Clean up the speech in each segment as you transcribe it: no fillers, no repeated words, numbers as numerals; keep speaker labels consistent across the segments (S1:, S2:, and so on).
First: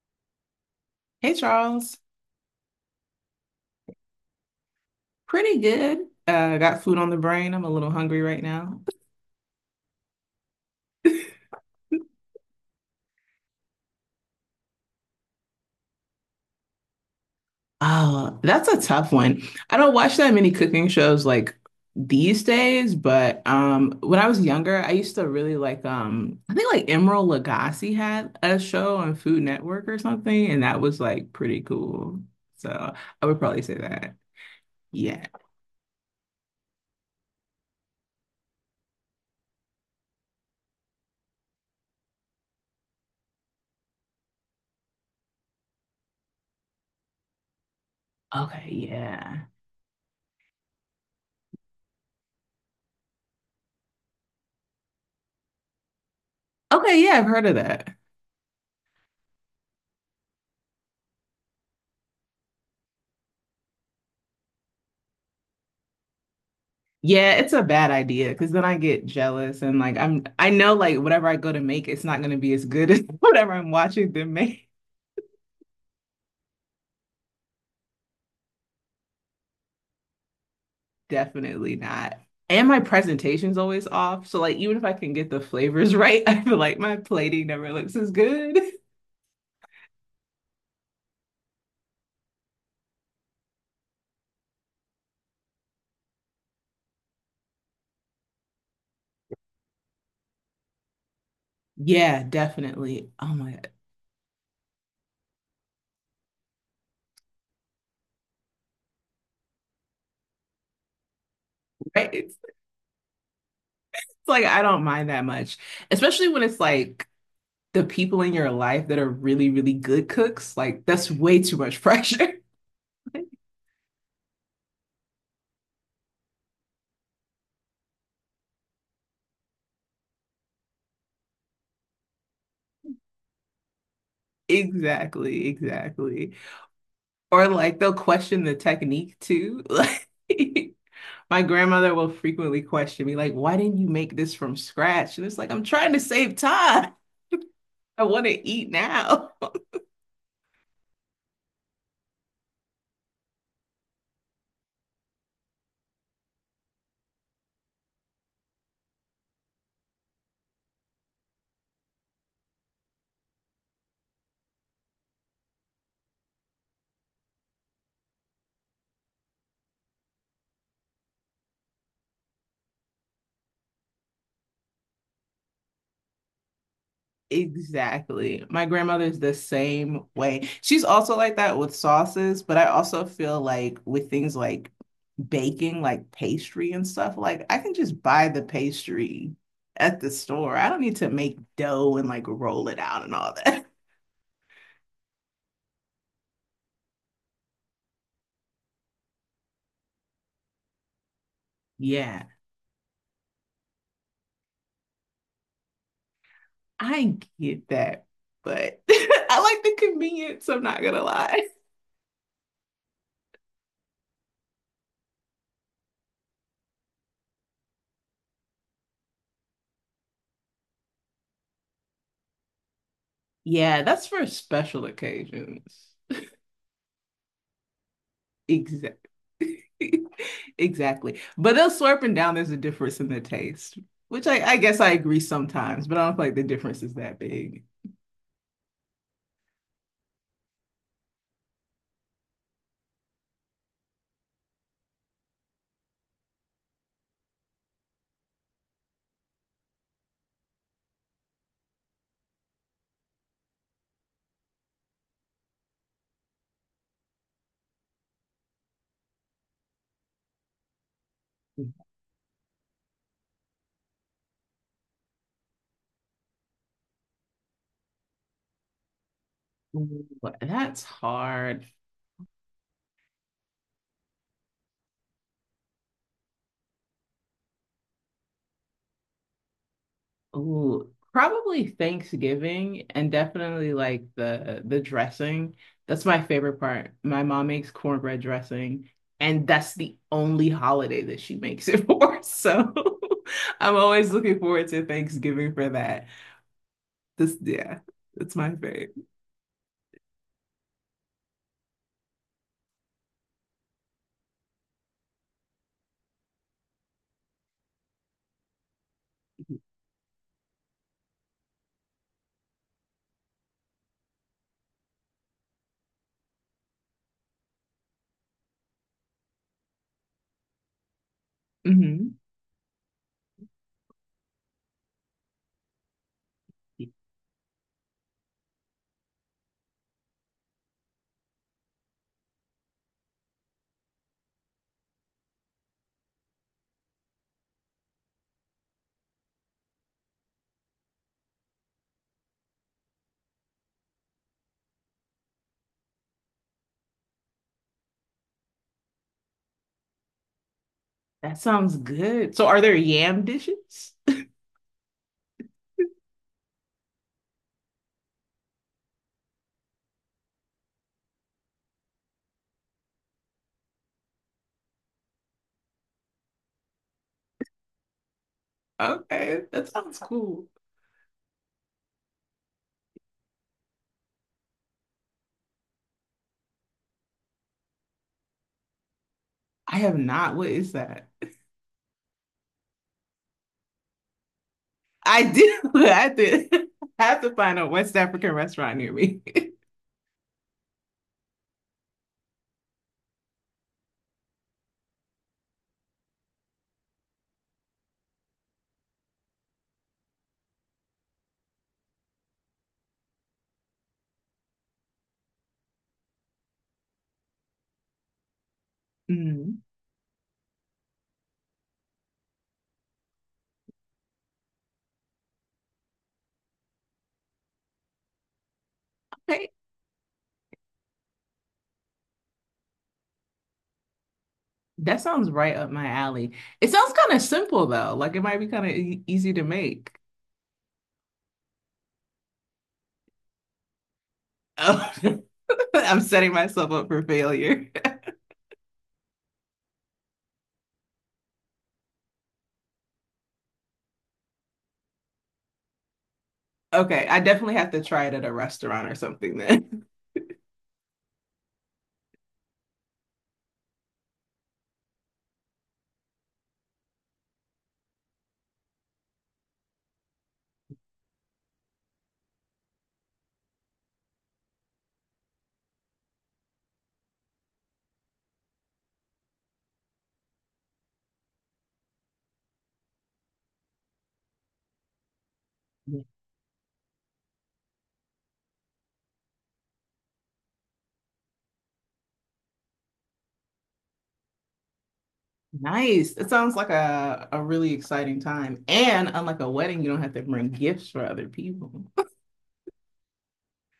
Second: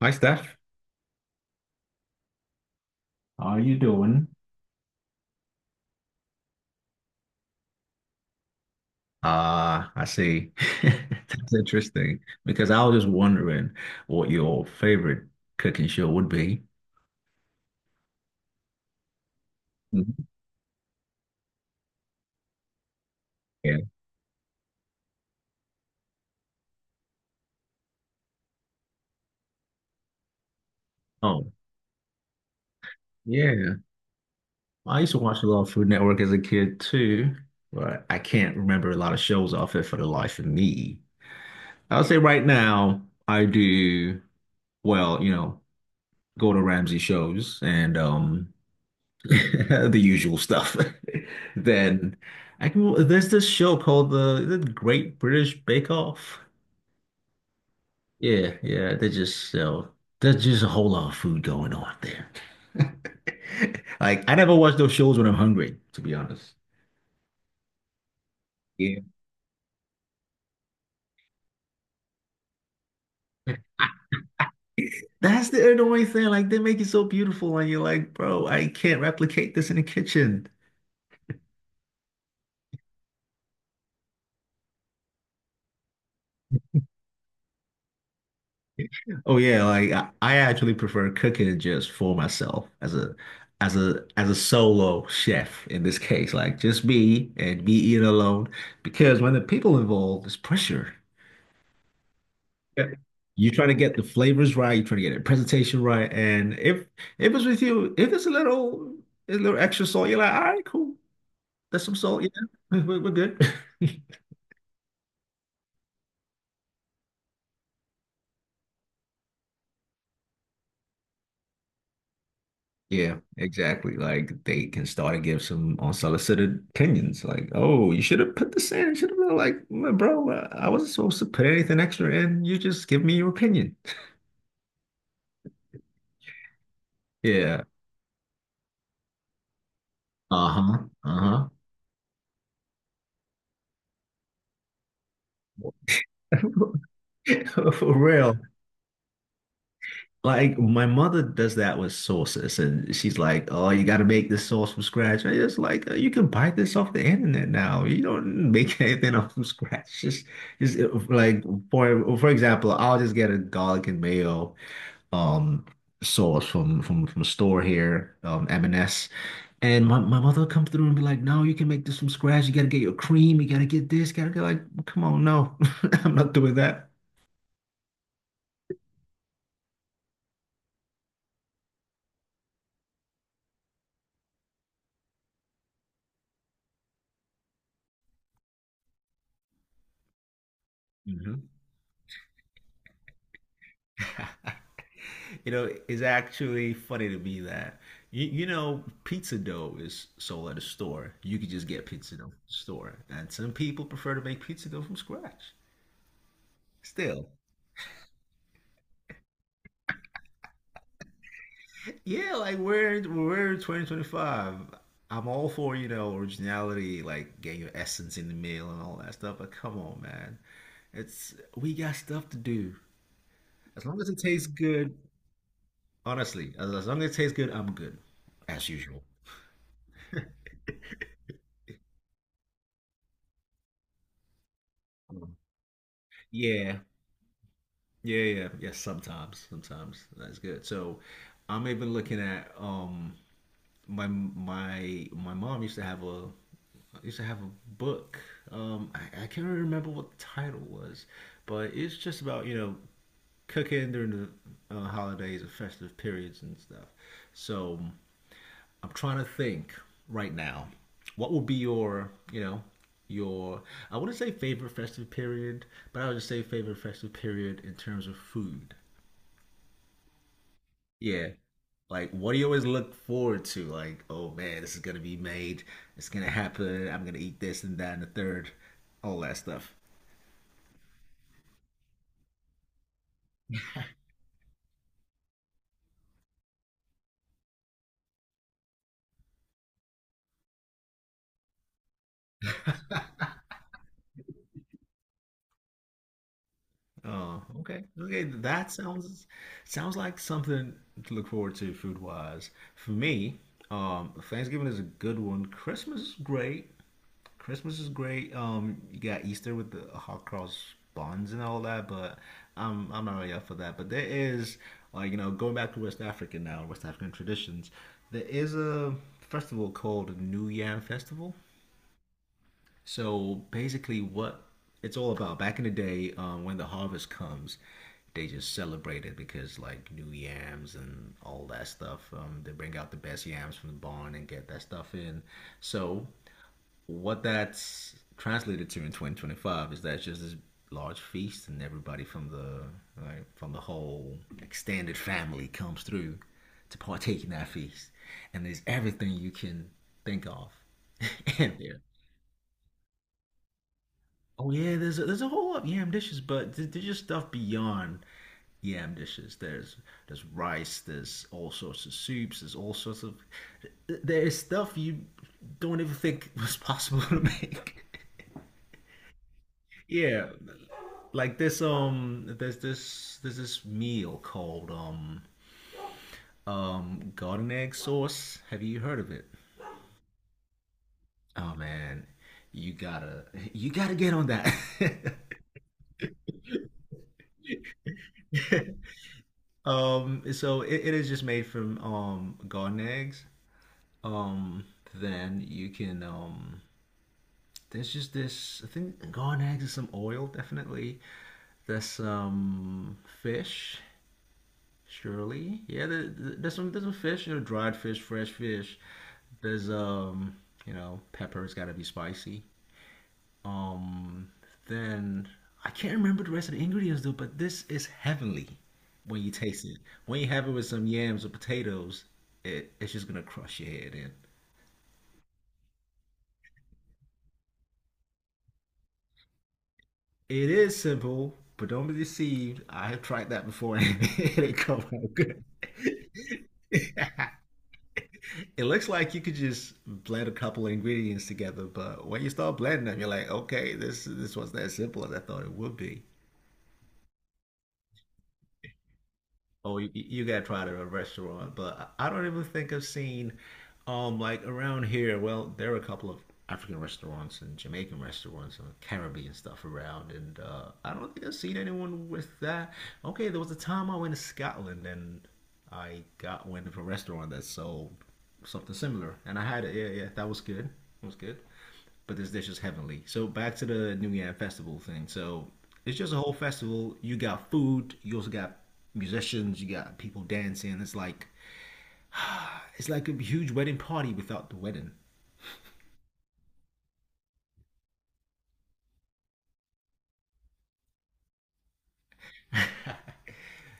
S1: Hi, Steph.
S2: Hey Charles,
S1: How are you doing?
S2: pretty good. Got food on the brain. I'm a little hungry right now.
S1: Ah, I see. That's interesting because I was just wondering what your favorite cooking show would be.
S2: Oh, that's a tough one. I don't
S1: Mhm.
S2: watch that many cooking shows like these days, but
S1: Yeah.
S2: when I was younger, I used to really like I think like Emeril Lagasse had a show on Food Network or something, and that was like
S1: Oh,
S2: pretty cool. So I would probably say
S1: yeah.
S2: that.
S1: I used to
S2: Yeah.
S1: watch a lot of Food Network as a kid too, but I can't remember a lot of shows off it for the life of me. I'll say right now, I do, well, go to Ramsey shows and
S2: Okay. Yeah.
S1: the usual stuff. Then I can, there's this show called is it Great British Bake Off.
S2: Okay. Yeah, I've heard of that.
S1: Yeah, yeah, they just sell. There's just a whole lot of food going on there. Like I never watch those shows when I'm hungry, to be honest.
S2: Yeah, it's a bad idea because then I
S1: Yeah.
S2: get jealous and like I know like whatever I go to make, it's not going to be as good as whatever I'm watching them make.
S1: That's the annoying thing. Like they make it so beautiful, and you're like, bro, I can't replicate this in the kitchen.
S2: Definitely not. And my presentation's always off. So like even if I can get the flavors right, I feel like my plating never looks as good.
S1: Oh yeah, like I actually prefer cooking just for myself as a solo chef in this case, like just me and me eating alone. Because when the people involved, there's pressure.
S2: Yeah,
S1: Yeah.
S2: definitely. Oh my
S1: You're trying
S2: God.
S1: to get the flavors right, you're trying to get the presentation right. And if it's with you, if it's a little extra salt, you're like, all right, cool. That's some
S2: Right.
S1: salt,
S2: It's,
S1: yeah. We're good.
S2: it's like I don't mind that much, especially when it's like the people in your life that are really, really good cooks. Like that's way too much pressure.
S1: Yeah, exactly. Like they can start to give some unsolicited opinions. Like, oh, you should have put this in. You should have been like, "Mm, bro, I wasn't supposed to put anything extra in. You just give me your opinion."
S2: Exactly, exactly. Or
S1: Yeah.
S2: like they'll question the technique too. Like
S1: Uh-huh.
S2: my
S1: Uh-huh.
S2: grandmother will frequently question me, like, why didn't you make this from scratch? And it's like, I'm trying to save time.
S1: For
S2: I want
S1: real.
S2: to eat now.
S1: Like my mother does that with sauces, and she's like, "Oh, you got to make this sauce from scratch." I just like, you can buy this off the internet now. You don't make anything up from scratch. Just like for example, I'll just get a garlic and mayo um sauce from a store here, M&S. And S. And my mother would come through and be like, "No, you can make this from scratch. You gotta get your cream. You gotta get this. Gotta get like, come on, no, I'm not doing that."
S2: Exactly. My grandmother's the same way. She's also like that with sauces, but I also feel like with things like baking, like pastry and stuff, like I can just buy the pastry at the store. I don't need to make
S1: Hmm.
S2: dough and like roll it out and all that.
S1: You know, it's actually funny to me that you know pizza dough is sold at a store. You could just get pizza
S2: Yeah,
S1: dough from the store, and some people prefer to make pizza dough from scratch.
S2: I
S1: Still,
S2: get that, but I like the convenience, I'm not gonna lie.
S1: yeah, like we're 2025. I'm all for, you know, originality, like getting your essence in the meal and all that stuff, but come on, man. It's we got stuff to do.
S2: Yeah,
S1: As long
S2: that's
S1: as it
S2: for
S1: tastes
S2: special
S1: good,
S2: occasions.
S1: honestly, as long as it tastes good, I'm good. As
S2: Exactly.
S1: usual.
S2: Exactly. But they us slurping down, there's a difference in the taste, which I guess I agree
S1: Um,
S2: sometimes, but I don't feel like the
S1: Yeah,
S2: difference is that big.
S1: yeah, yeah. Yes, sometimes. Sometimes. That's good. So I'm even looking at my mom used to have a book. I can't really remember what the title was, but it's just about you know cooking during the holidays and festive periods and stuff. So I'm trying to think right now, what would be your you know your I wouldn't say favorite festive period, but I would just say favorite festive period in terms of food.
S2: Ooh, that's
S1: Yeah,
S2: hard.
S1: like, what do you always look forward to? Like, oh man, this is gonna be made. It's gonna happen. I'm gonna eat this and that and the third, all that stuff.
S2: Ooh, probably Thanksgiving and definitely like the dressing. That's my favorite part. My mom makes cornbread dressing, and that's the only holiday that she makes it for. So I'm always looking forward to Thanksgiving for that. This,
S1: Oh,
S2: yeah,
S1: okay.
S2: that's my
S1: That
S2: favorite.
S1: sounds sounds like something to look forward to food wise. For me, Thanksgiving is a good one. Christmas is great. Christmas is great. You got Easter with the hot cross buns and all that, but I'm not really up for that. But there is like you know going back to West Africa now, West African traditions. There is a festival called New Yam Festival.
S2: Hmm.
S1: So basically, what it's all about. Back in the day, when the harvest comes, they just celebrate it because like new yams and all that stuff. They bring out the best yams from the barn and get that stuff in. So what that's translated to in 2025 is that it's just this large feast, and everybody from the like, from the whole extended family comes through to partake in that feast, and there's everything you can think of
S2: That
S1: in
S2: sounds
S1: there.
S2: good. So are there yam dishes?
S1: Oh yeah, there's a whole lot of yam dishes, but there's just stuff beyond yam dishes. There's rice, there's all sorts of soups, there's all sorts of there is stuff you don't even think was possible to make.
S2: Okay, that sounds
S1: Yeah,
S2: cool.
S1: like this there's this meal called garden egg sauce. Have you heard of it?
S2: I have not. What is that?
S1: Oh man, you gotta you gotta get on that.
S2: I do. I did. I have to find a West African restaurant near me.
S1: Um, so it is just made from garden eggs. Um, then you can there's just this I think garden eggs and some oil definitely. There's some fish surely, yeah. There's some fish, you know, dried fish, fresh fish.
S2: Mm,
S1: There's you know, pepper's got to be spicy. Um, then I can't remember the rest of the ingredients though, but this is heavenly when you
S2: okay,
S1: taste it. When you have it with some yams or potatoes, it's just gonna crush your head in.
S2: that sounds right up my alley. It sounds kind of simple though. Like it might be kind of e easy to make.
S1: It is simple, but don't be deceived. I have tried that before and it ain't come
S2: Oh.
S1: out good.
S2: I'm setting myself up for failure.
S1: It looks like you could just blend a couple of ingredients together, but when you start blending them, you're like, okay, this wasn't as simple as I thought it would be.
S2: Okay, I definitely have to try it at a restaurant or something
S1: Oh,
S2: then.
S1: you gotta try it at a restaurant, but I don't even think I've seen, like around here. Well, there are a couple of African restaurants and Jamaican restaurants and Caribbean stuff around, and I don't think I've seen anyone with that. Okay, there was a time I went to Scotland and I got went to a restaurant that sold something similar, and I had it. Yeah, yeah, that was good. It was good. But this dish is heavenly. So back to the New Year festival thing. So it's just a whole festival. You got food. You also got musicians. You got people dancing. It's like a huge wedding party without the wedding.
S2: Nice. It sounds like a really exciting time. And unlike a wedding, you don't have to bring gifts for other people.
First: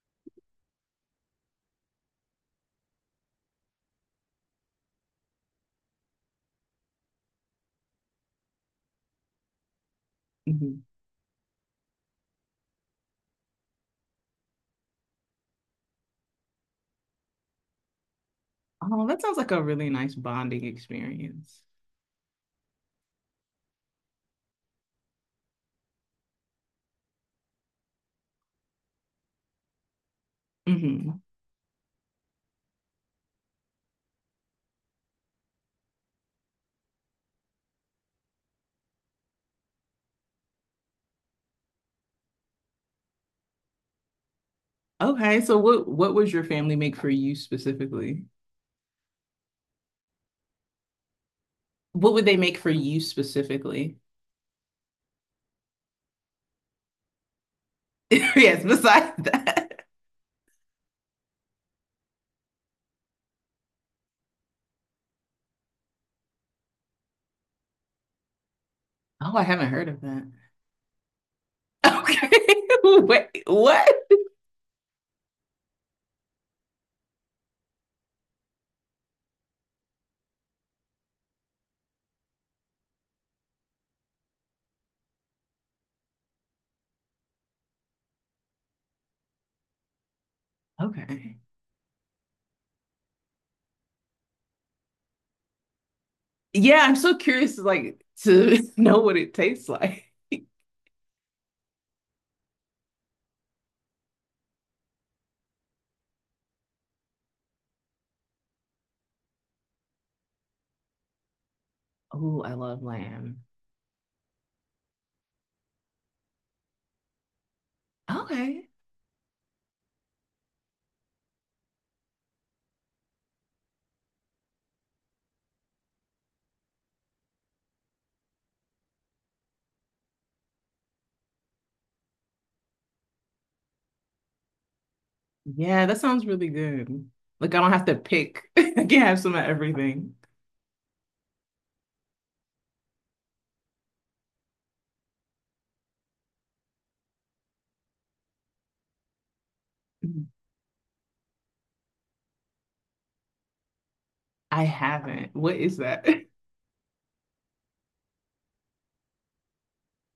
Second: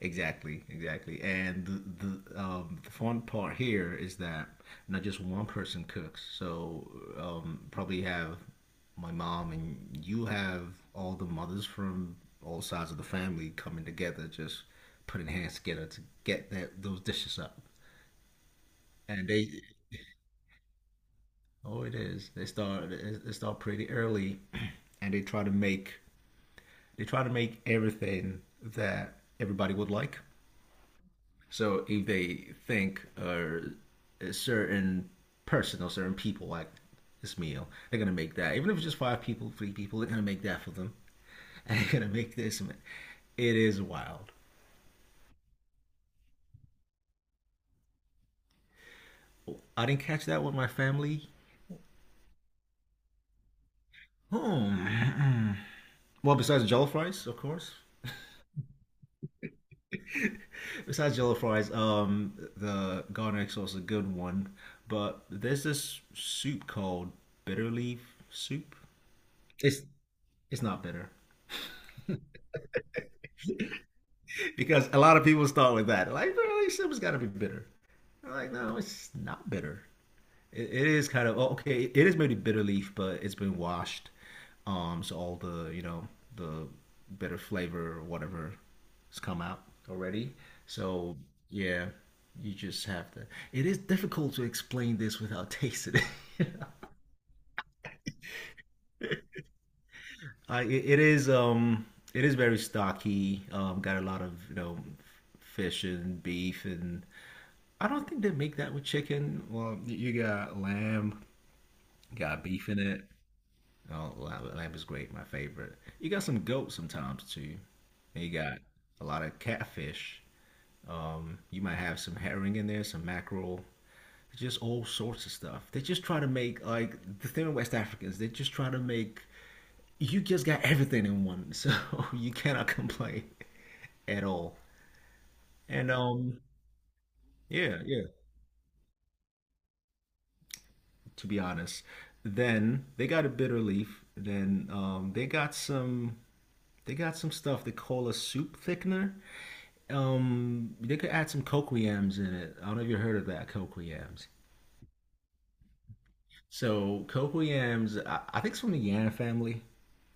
S1: Exactly, exactly. And the fun part here is that not just one person cooks. So probably have my mom and you have
S2: Mhm.
S1: all the mothers from all sides of the family coming together, just putting hands together to get that those dishes up.
S2: Oh, that
S1: And
S2: sounds like
S1: they,
S2: a really nice bonding experience.
S1: oh, it is. They start pretty early, and they try to make everything that everybody would like.
S2: Hmm.
S1: So if they think or a certain person or certain people like this meal, they're gonna make that. Even if it's just five people, three people, they're gonna make that for them. And they're gonna make this. Man. It is wild.
S2: Okay, so what was your family make for you specifically?
S1: I didn't catch that with my family.
S2: What would they make for you specifically?
S1: Hmm. Well, besides jello fries, of course.
S2: Yes, besides that.
S1: Besides jello fries, the garlic sauce is a good one. But there's this soup called bitter leaf soup.
S2: Oh, I haven't
S1: It's
S2: heard of that.
S1: it's not bitter.
S2: Okay. Wait, what?
S1: Because a lot of people start with that. Like, really, Simba's got to be bitter. I'm like, no, it's not bitter. It is kind of oh, okay. It is maybe bitter leaf, but it's been washed. So all the you know the bitter flavor or whatever has come out already. So
S2: Okay.
S1: yeah, you just have to. It is difficult to explain this without tasting it.
S2: Yeah, I'm so curious like to know what it tastes like.
S1: I, it is very stocky. Got a lot of you know fish and beef and I don't think they make that with chicken. Well, you got lamb, you
S2: Oh,
S1: got
S2: I
S1: beef in
S2: love
S1: it.
S2: lamb.
S1: Oh, lamb is great, my favorite. You got some goat sometimes too. And you got
S2: Okay.
S1: a lot of catfish. You might have some herring in there, some mackerel, just all sorts of stuff. They just try to make like the thing with West Africans. They just try to make you just got everything in one, so you cannot complain at all.
S2: Yeah,
S1: And
S2: that sounds really good. Like I don't
S1: yeah,
S2: have to
S1: yeah.
S2: pick. I can have some of everything.
S1: To be honest. Then they got a bitter leaf. Then they got some stuff they call a soup thickener.
S2: Mhm.
S1: They could add some cocoyams in it. I don't know if you heard of that cocoyams.
S2: I haven't. What is that?
S1: So cocoyams, I think it's from the yam family.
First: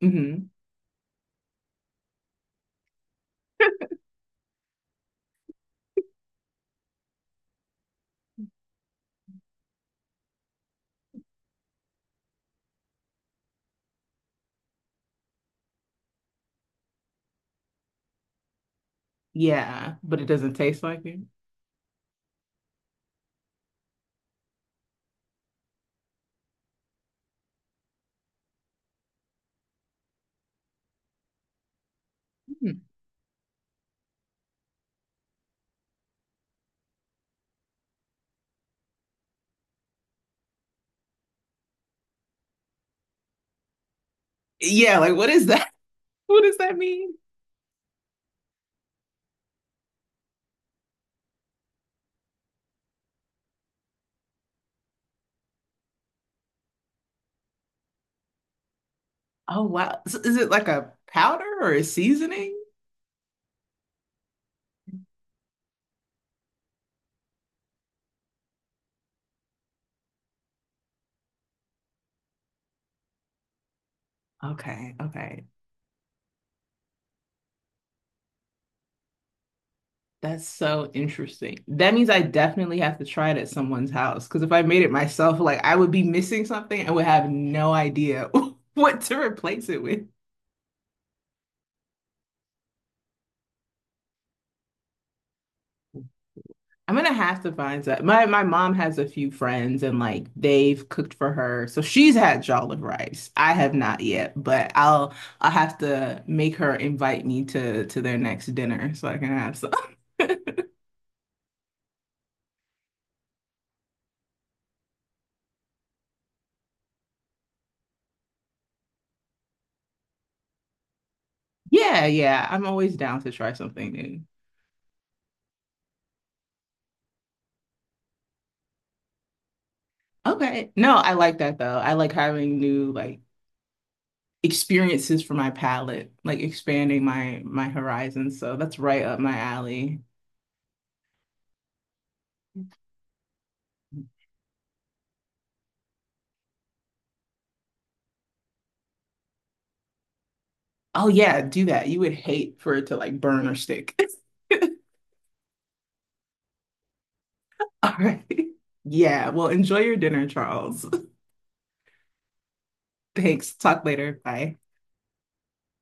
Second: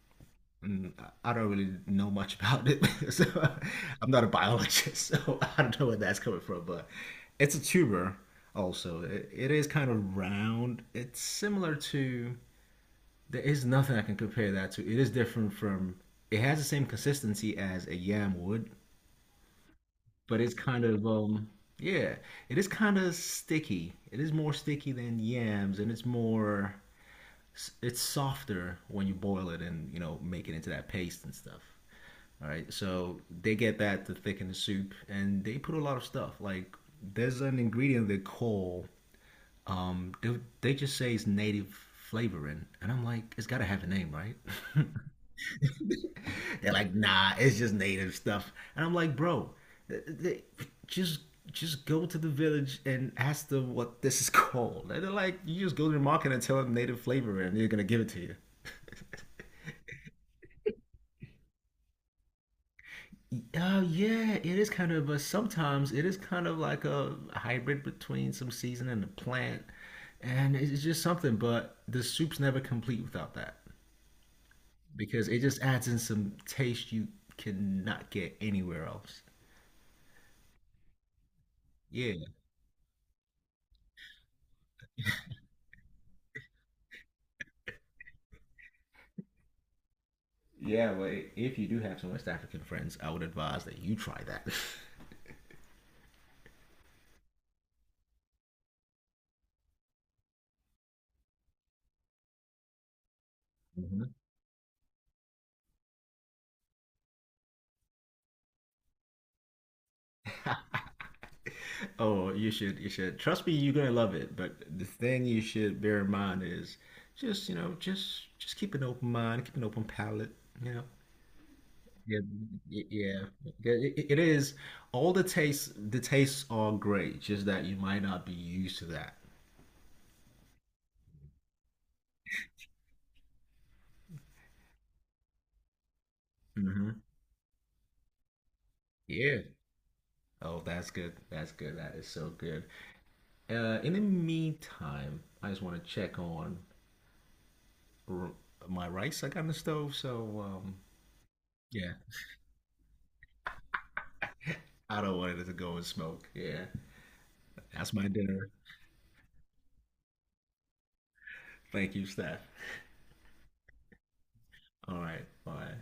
S2: Hmm.
S1: Mm, I don't really know much about it. So I'm not a biologist, so I don't know where that's coming from. But it's a tuber. Also, it is kind of round. It's similar to there is nothing I can compare that to. It is different from. It has the same consistency as a yam would,
S2: Yeah, but it
S1: but
S2: doesn't
S1: it's
S2: taste
S1: kind
S2: like
S1: of
S2: it.
S1: yeah, it is kind of sticky. It is more sticky than yams, and it's softer when you boil it and you know make it into that paste and stuff. All right,
S2: Mhm.
S1: so they get that to thicken the soup, and they put a lot of stuff. Like there's an ingredient they call they just say it's native flavoring, and I'm like, it's got to have a name, right?
S2: Yeah, like what is that? What does
S1: They're
S2: that
S1: like,
S2: mean?
S1: nah, it's just native stuff. And I'm like, bro, they just just go to the village and ask them what this is called. And they're like, you just go to the market and tell them native flavor, and they're gonna give it to you.
S2: Oh wow. So is it like a powder or a seasoning?
S1: Yeah, it is kind of, but sometimes it is kind of like a hybrid between some season and a plant, and it's just something. But the soup's never complete without that
S2: Okay,
S1: because it
S2: okay.
S1: just adds in some taste you cannot get anywhere else.
S2: That's so interesting. That means I
S1: Yeah,
S2: definitely have to try it at someone's house because if I made it myself, like I would be missing something and would have no idea what to replace it with.
S1: yeah, well, if you do have some West African friends, I would advise that you try that.
S2: I'm gonna have to find that. My mom has a few friends and like they've cooked for her. So she's had jollof rice. I have not
S1: Hmm.
S2: yet, but I'll have to make her invite me to their next dinner so I can have
S1: Oh, you should, you should. Trust me, you're gonna love it. But the thing you should bear in mind is just, you know, just keep an open mind, keep an open palate, you know.
S2: yeah,
S1: Yeah,
S2: yeah. I'm always down
S1: yeah.
S2: to try
S1: Yeah,
S2: something
S1: it
S2: new.
S1: is all the tastes are great, just that you might not be used to that.
S2: Okay. No, I like that though. I like having new like experiences for my palette, like
S1: Hmm.
S2: expanding my horizons. So that's right up my
S1: Yeah.
S2: alley.
S1: Oh, that's good. That's good. That is so good. In the meantime, I just want to check on r- my rice I got in the stove. So
S2: Oh yeah, do that.
S1: yeah,
S2: You would hate for it to like burn or stick.
S1: I don't want it to go and smoke. Yeah,
S2: All
S1: that's my
S2: right.
S1: dinner.
S2: Yeah. Well, enjoy your dinner, Charles.
S1: Thank you, Steph.
S2: Thanks. Talk later. Bye.
S1: All right, bye.